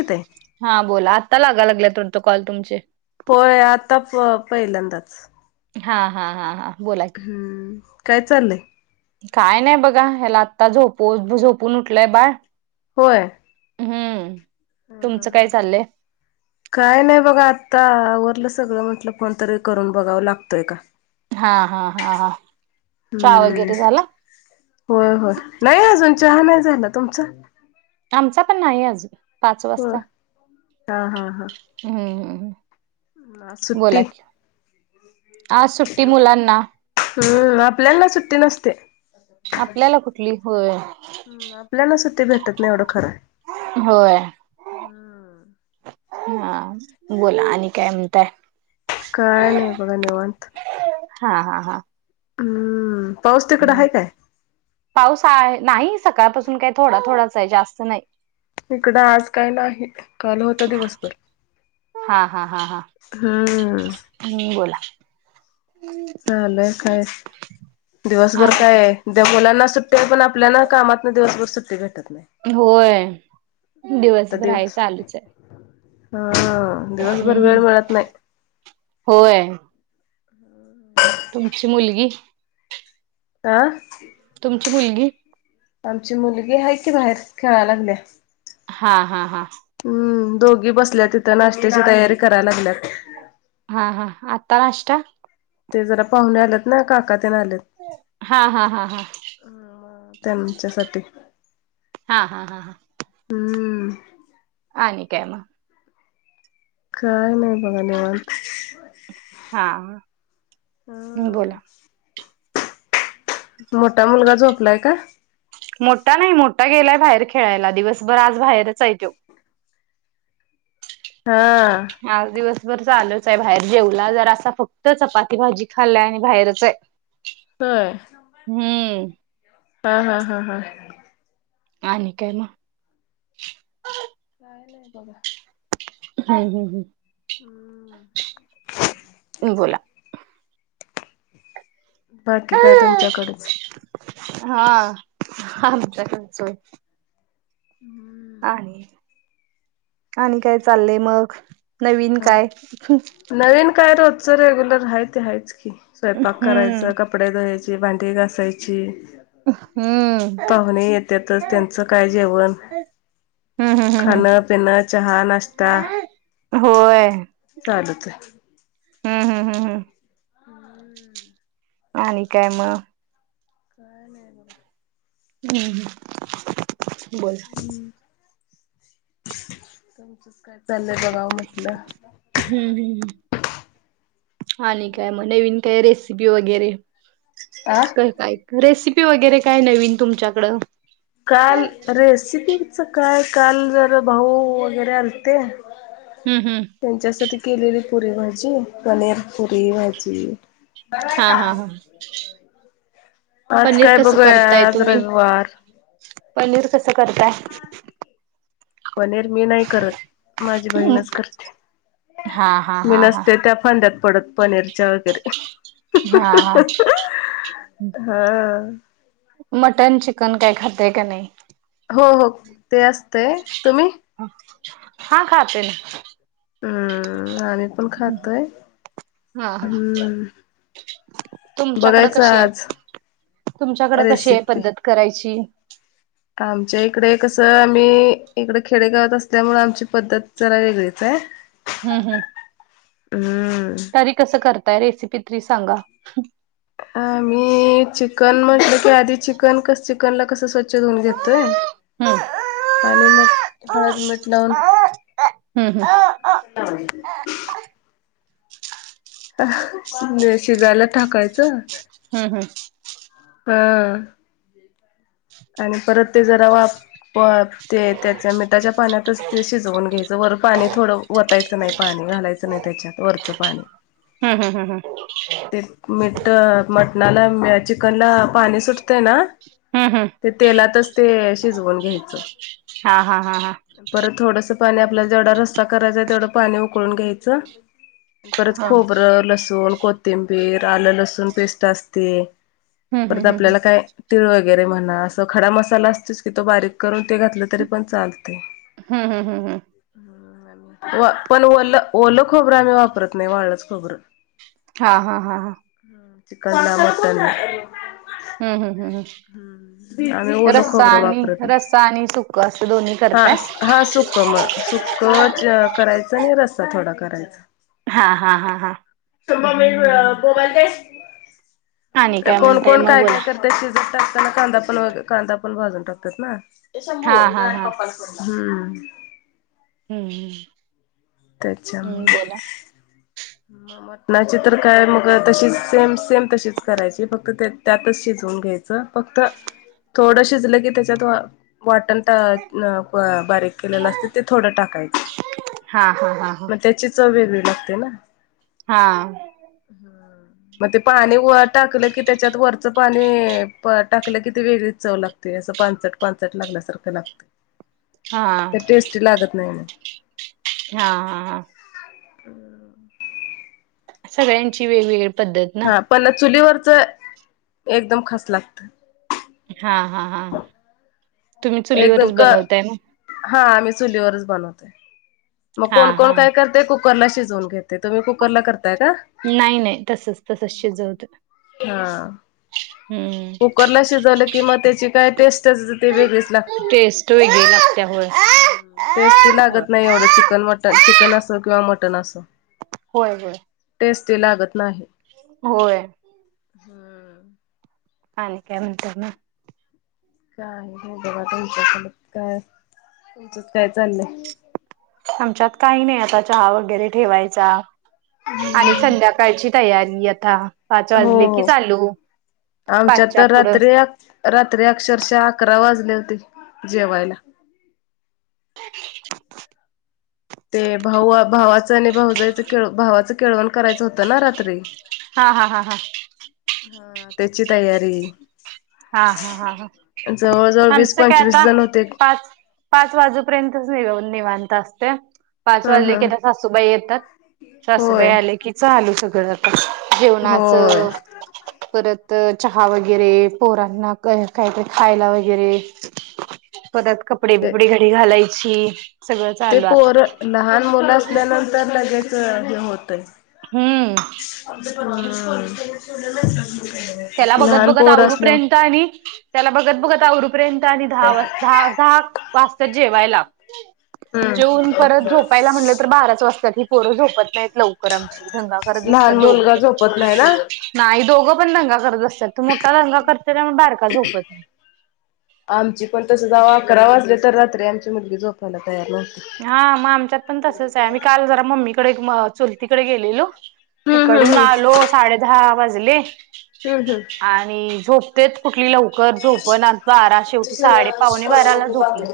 हो ते [unintelligible] हा बोला आत्ता लागा लागल्यात वाटतं कॉल तुमचे. [unintelligible] होय आता प पहिल्यांदाच. हा हा हा हा बोलाय. हम्म काय चालय? काय नाही बघा ह्याला आत्ता झोपुज झोपून उठलंय बाळ. होय. हम्म. हा हा तुमचं हा. काय [inaudible] काय नाही बघा आत्ता आवररलं सगळं म्हटलं फोन तरी करून बघावं लागतोय का. हा हा हा हा चहा हम्म वगैरे झाला? होय होय नाही अजून चहा नाही झाला तुमचा? आमचा पण नाही अजून पाच हो वाजता हा हा हा हम्म हम्म. आज सुट्टी बोला की आज सुट्टी मुलांना. हम्म आपल्याना सुट्टी नसते. आपल्याला कुठली होय हम्म आपल्याला सुट्टी भेटत नाही एवढं खरं हाय. होय. [unintelligible] हा बोला आणि काय म्हणताय? काय नाही बघा निवांत. हा हा हा. हम्म पाऊस तिकड हम्म. आहे काय? पाऊस आहे नाही सकाळपासून काही थोडा थोडासा हे जास्त नाही. इकडं आज काय नाही. काल होत दिवसभर हा हा हा हा हम्म. हम्म बोला. चालय काय दिवसभर काय हे? उद्या मुलांना सुट्टी आहे पण आपल्याना कामातन दिवसभर सुट्टी भेटत नाही. होय. आता दिवसभर हाय दिवस चालूच य हा दिवसभर वेळ हम्म. मिळत नाही होय. तुमची मुलगी? हं? तुमची मुलगी? आमची मुलगी हाय की बाहेर, खेळायळा गेलीया. हा हा हा. हम्म दोघी बसल्या तिथं, नाश्त्याची तयारी करायला लागल्यात. हा हा आत्ता नाष्टा? ते जरा पाहुणे आलेत ना, काका तेन आलेत. हा हा हा हा. त्यांच्यासाठी. हा हा हा हां. हम्म आणि काय मग? काय नाही बघा निवांत. [inaudible] हा. हम [inaudible] बोला. मोठा मुलगा झोपलाय का? मोठा नाही, मोठा गेलाय बाहेर खेळायला, दिवसभर आज बाहेरच हाय त्यो. हां. आज दिवसभर चालूच आहे बाहेर जेवला जरसा फक्त, चपाती भाजी खाल्लाय आणि बाहेरच ये. [inaudible] होय? हम्म. हं हं हं हं. आणि काय मग? काय नाही बघा [inaudible] हम्म हम् हम्, बोला. बाकी काय तुमच्याकडच? हा आमच्या कडच होय. हम्म [inaudible] आणि, आणि काय चाललंय मग, नवीन काय? नवीन काय रोजचं रेग्युलर हाय ते हायच की, स्वयंपाक हम्म करायचं का कपडे धुवायची, भांडी घासायची. हम्म. पाहुणे येतातच, त्यांचं काय जेवण हम्म हम्म हम्म हम्म खाणं-पिणं, चहा, नाश्ता होय चालूच ए. हम हम हम हम. हम्म [inaudible] आणि काय मग? काय नाही बघा [inaudible] हम् हम् [inaudible] बोला. तुमचंच काय [inaudible] चाललंय बघावं. हम्म हम्म हम्म आणि काय म नवीन? काय रेसिपी वगैरे? आ काय काय? रेसिपी वगैरे काय नवीन तुमच्याकडं? काल हम्म रेसिपीचं काय, काल जरा भाऊ वगैरे आलते. हम्म हम्म. त्यांच्यासाठी केलेली पुरी भाजी, पनीर, पुरी, भाजी हा हा हा, आज पनीर काय कसं बघूया करताय आज तुम्ही? रविवार पनीर कसं करताय पनीर मी नाही करत माझी बहीणच हा हा करते मी हा हा नसते त्या फंद्यात पडत पनीरच्या वगैरे हा हा हं मटन चिकन काय खाताय का नाय हो हो ते असतंय तुम्ही हा खातोय ना हम्म आम्ही पण खातोय हा हा हम्म तुमच्याकडं बघायचं कशी आहे आज तुमच्याकडं कशी आहे रेसिपी पद्धत करायची आमच्या इकडे कसं आम्ही इकडे खेडेगावात असल्यामुळं आमची पद्धत जरा वेगळीच आहे हम्म हम्म हम्म तरी कसं करताय रेसिपी तरी सांगा आम्ही चिकन म्हटलं की आधी चिकन कसं चिकनला कसं स्वच्छ धुवून घेतोय हम्म. आणि मग हळद मीठ लावून हम्म हम्म. [unintelligible] शिजायला टाकायचं हम्म हम्म हं आणि परत ते जरा वाप प ते त्याच्या मिठाच्या पाण्यातच ते शिजवून घ्यायचं वर पाणी थोडं वतायचं नाही पाणी घालायचं नाही त्याच्यात वरचं पाणी हम्म हम्म हम्म हम्म मीठं मटणाला चिकनला पाणी सुटतंय ना हम्म हम्म ते तेलातच ते शिजवून घ्यायचं हा हा हा हा. परत थोडंसं पाणी आपल्याला जेवढा रस्सा करायच तेवढं पाणी उकळून घ्यायचं परत हा. खोबरं लसूण कोथिंबीर आलं लसूण पेस्ट असते हम्म परत हम्म हम्म हम्म. आपल्याला काय तीळ वगैरे म्हणा असं खडा मसाला असतोच की तो बारीक करून ते घातलं तरी पण चालते हम्म हम्म हम्म हम्म. व पण वलं ओलं खोबरं आम्ही वापरत नाही वाळलंच खोबरं हा हा हा हा ह चिकनला मटन हम् हम् हम् हम आम्ही ओलं रस्सा खोबरं आणि वापरत नाही. रस्सा आणि सुकं असं दोन्ही करताय सुक्क च करायचं आणि रस्सा थोडा करायचा हा हा हा हा मोबाईल आणि दे काय कोण म्हणताय कोण मग काय बोला. काय करतय टाकताना कांदा पण मग कांदा पण भाजून टाकत्यात ना ए हा शंभु हा हा. हम्म हम्म हम् त्याच्यामुळे म मटणाची तर काय मग तशीच सेम सेम तशीच करायची फक्त ते त्यातच शिजवून घ्यायची फक्त थोड शिजलं की त्याच्यात वाटण बारीक केलं असते ते थोडं टाकायचं हा हा हा मग त्याची च वग लागते ना हा हम्म मग ते पाणी व टाकलं की त्याच्यात वरचं पाणी टाकलं कि ते वेगळीच चव लागत ते असं पानसट पाचट लागल्यासारखं लागत हा हा ते टेस्टी लागत नाही ना हा हा हा हम सगळ्यांची वेगवेगळी पद्धत ना हा पण चुलीवरच एकदम खास लागत हा हा हा तुम्ही एकदम चुलीवरच क बनवताय ना हा आम्ही चुलीवरच बनवत मग हा कोण कोण हा काय करते कुकरला शिजवून घेते तुम्ही कुकर ला करताय का नाही नाही तसच तसच शिजवत हा हम्म कुकरला शजवलं कि मग त्याची काय टेस्ट अस ते वेगच लागते टेस्ट होय गे लपत्या होळ ह् टेस्टी लागत नाही एवढं चिकन मटन चिकन असो किंवा मटन असो होय होय टेस्ट लागत नाही होय हम्म का काय म्हत काय नाही बघा तुमच्याकडे काय तुमचं काय चाललंय आमच्यात काही नाही आता चहा वगैरे ठेवायचा आणि संध्या कायची तयारी आता पाच हो वाजले की हो चालू आमच्यात पाचच्या तर पुढं रात्री रात्री अक्षरशः अकरा वाजले होते जेवायला ते भाऊ भावाचं आणि भाऊजईचळ भावाचं केळवण करायचं होतं ना रात्री हा हा हा हा ह त्याची तयारी हा हा हा ह जवळ जवळ वीस आमचं काय पंचवीस आता जण होते पाच पाच वाजूपर्यंतच नि निवांत असते पाच ह वाजले ह कीथ सासूबाई येतात सासूबाई होय आले की चालू सगळं होय जेवणाचं परत चहा वगैरे पोरांना काहीत खायला वगैरे परत कपडे ते बिपडे डी घालायची सगळं ते चालू आता पोर लहान मुलं असल्यानंतर लगेच हे होतय हम्म प त्याला बघत बघत आवरपर्यंत आणि त्याला बघत बघत आववरपर्यंत आणि दहा वा दहा दहा वाजता जेवायला जेऊन परत हम्म झोपायला म्हटलं तर बाराच वाजता ही पोरं झोपत नाहीत लवकर पोरं आमची दंगा करत बसत्यात लहान मुलगा दोघपण झोपत नाही ना नाही दोघ पण दंगा करत बस्त्यात तो मोठा दंगा करतो त्यामूळ बारका झोपत नाही. आमची पण तसंच आओ आकरा वाजले तर रात्री आमची मुलगी झोपायला तयार नव्हती. हा म आमच्यात पण तसच आहे मी काल जरा मम्मीकडे चूलतीकडे गेलेलो हम्म हम्म तिकडून हम्म आलो साडे दहा वाजले हुं हुं. आणि झोपतेत कुठली लवकर झोपनात बारा शेवटी साडेपावणे बाराला झोपलीत.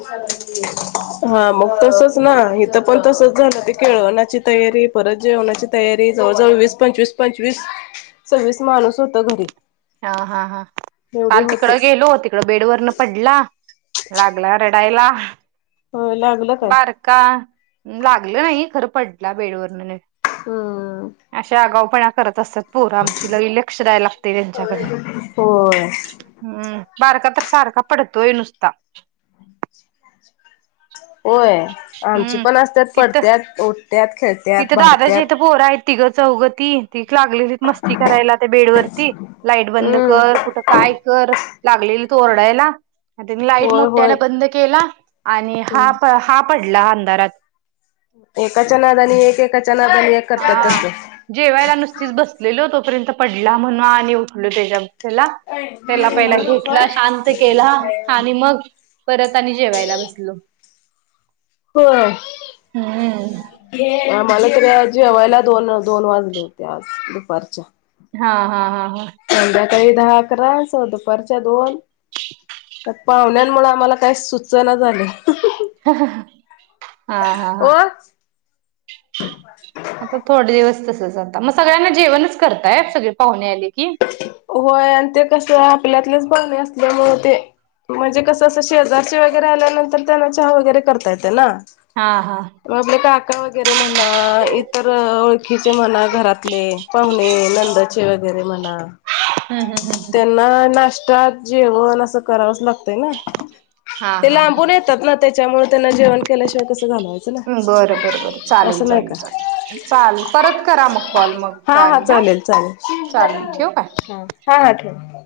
हा मग तसच ना इथ पण तसच झालं ते केळवण्याची तयारी परत जेवणाची तयारी जवळ जवळ वीस पंचवीस पंचवीस सव्वीस माणूस होत घरी. हा, हा, हा, एवढे काल तिकड होते लो तिकड बेडवरन पडला लागला रडायला होय लाग बारका लागलं नाही खरं पडला बेडवरन नीट हम्म. अशे आगावपणा करत असतात. पोर आमची लई लक्ष द्याय लागतय तेच्याकडन होय हम् बारका तर सारखा पडतोय नुसता. होय आमची हम्म पण असत्यात तिथं पडत्यात उठत्यात खेळत्या तिथं दादाच्या इथं पोर आहेत तिघं चौघ ती ती एक लागलेली मस्ती करायला त्या बेडवरती लाईट बंद कर हम्म कुठं काय कर लागलेलीत ओरडायला. आ तेनी लाईट होय होय मोठ्यानं बंद केला आणि हम्म हा प हा पडला अंधारात एकाच्या नादानी एक एकाच्या नादानी एक करतात हा. तस जेवायला नुसतीच बसलेलो तोपर्यंत पडला म्हनू आणि उठलो तेच्या त्याला तेला पहिला घेतला शांत केला आणि मग परत आणि जेवायला बसलो. हो. हम्म. आम्हाला तर जेवायला दोन दोन वाजले होते आज दुपारच्या. हा, हा, हा, हा. संध्याकाळी दहा आकरा सो दुपारच्या दोन [inaudible] त्यात पाहुण्यांमुळ आम्हाला काही सुचना झालय. हा, हा, हा हा. हो आता थोडे दिवस तसच आता म सगळ्यांना जेवणच करताय सगळे पाहुणे आले की? व्हय आणि ते कस आपल्यातलेच पाहुणे असल्यामूळ ते म्हणजे कसं असं शेजारचे वगैरे आल्यानंतर त्यांना चहा वगैरे करता येते ना. हा हा. म आपले काका वगैरे म्हणा इतर ओळ ळखीचे म्हणा, घरातले पाहुणे, नंदचे वगैरे म्हणा हुं, हुं, हुं. तेना नाष्टा, जेवण आसं करावंच लागतंय ना. हा ते लांबून येतात ना तेच्यामुळ त्यांना जेवण केल्याशिवाय कसं घालवायचं बर ना बर बर चालेल असं नाही चालेल का चालेल चाल परत करा म कॉल मग. हा हा चालेल चालेल. चालेल ठेवू काय? ह हा हा ठेवा.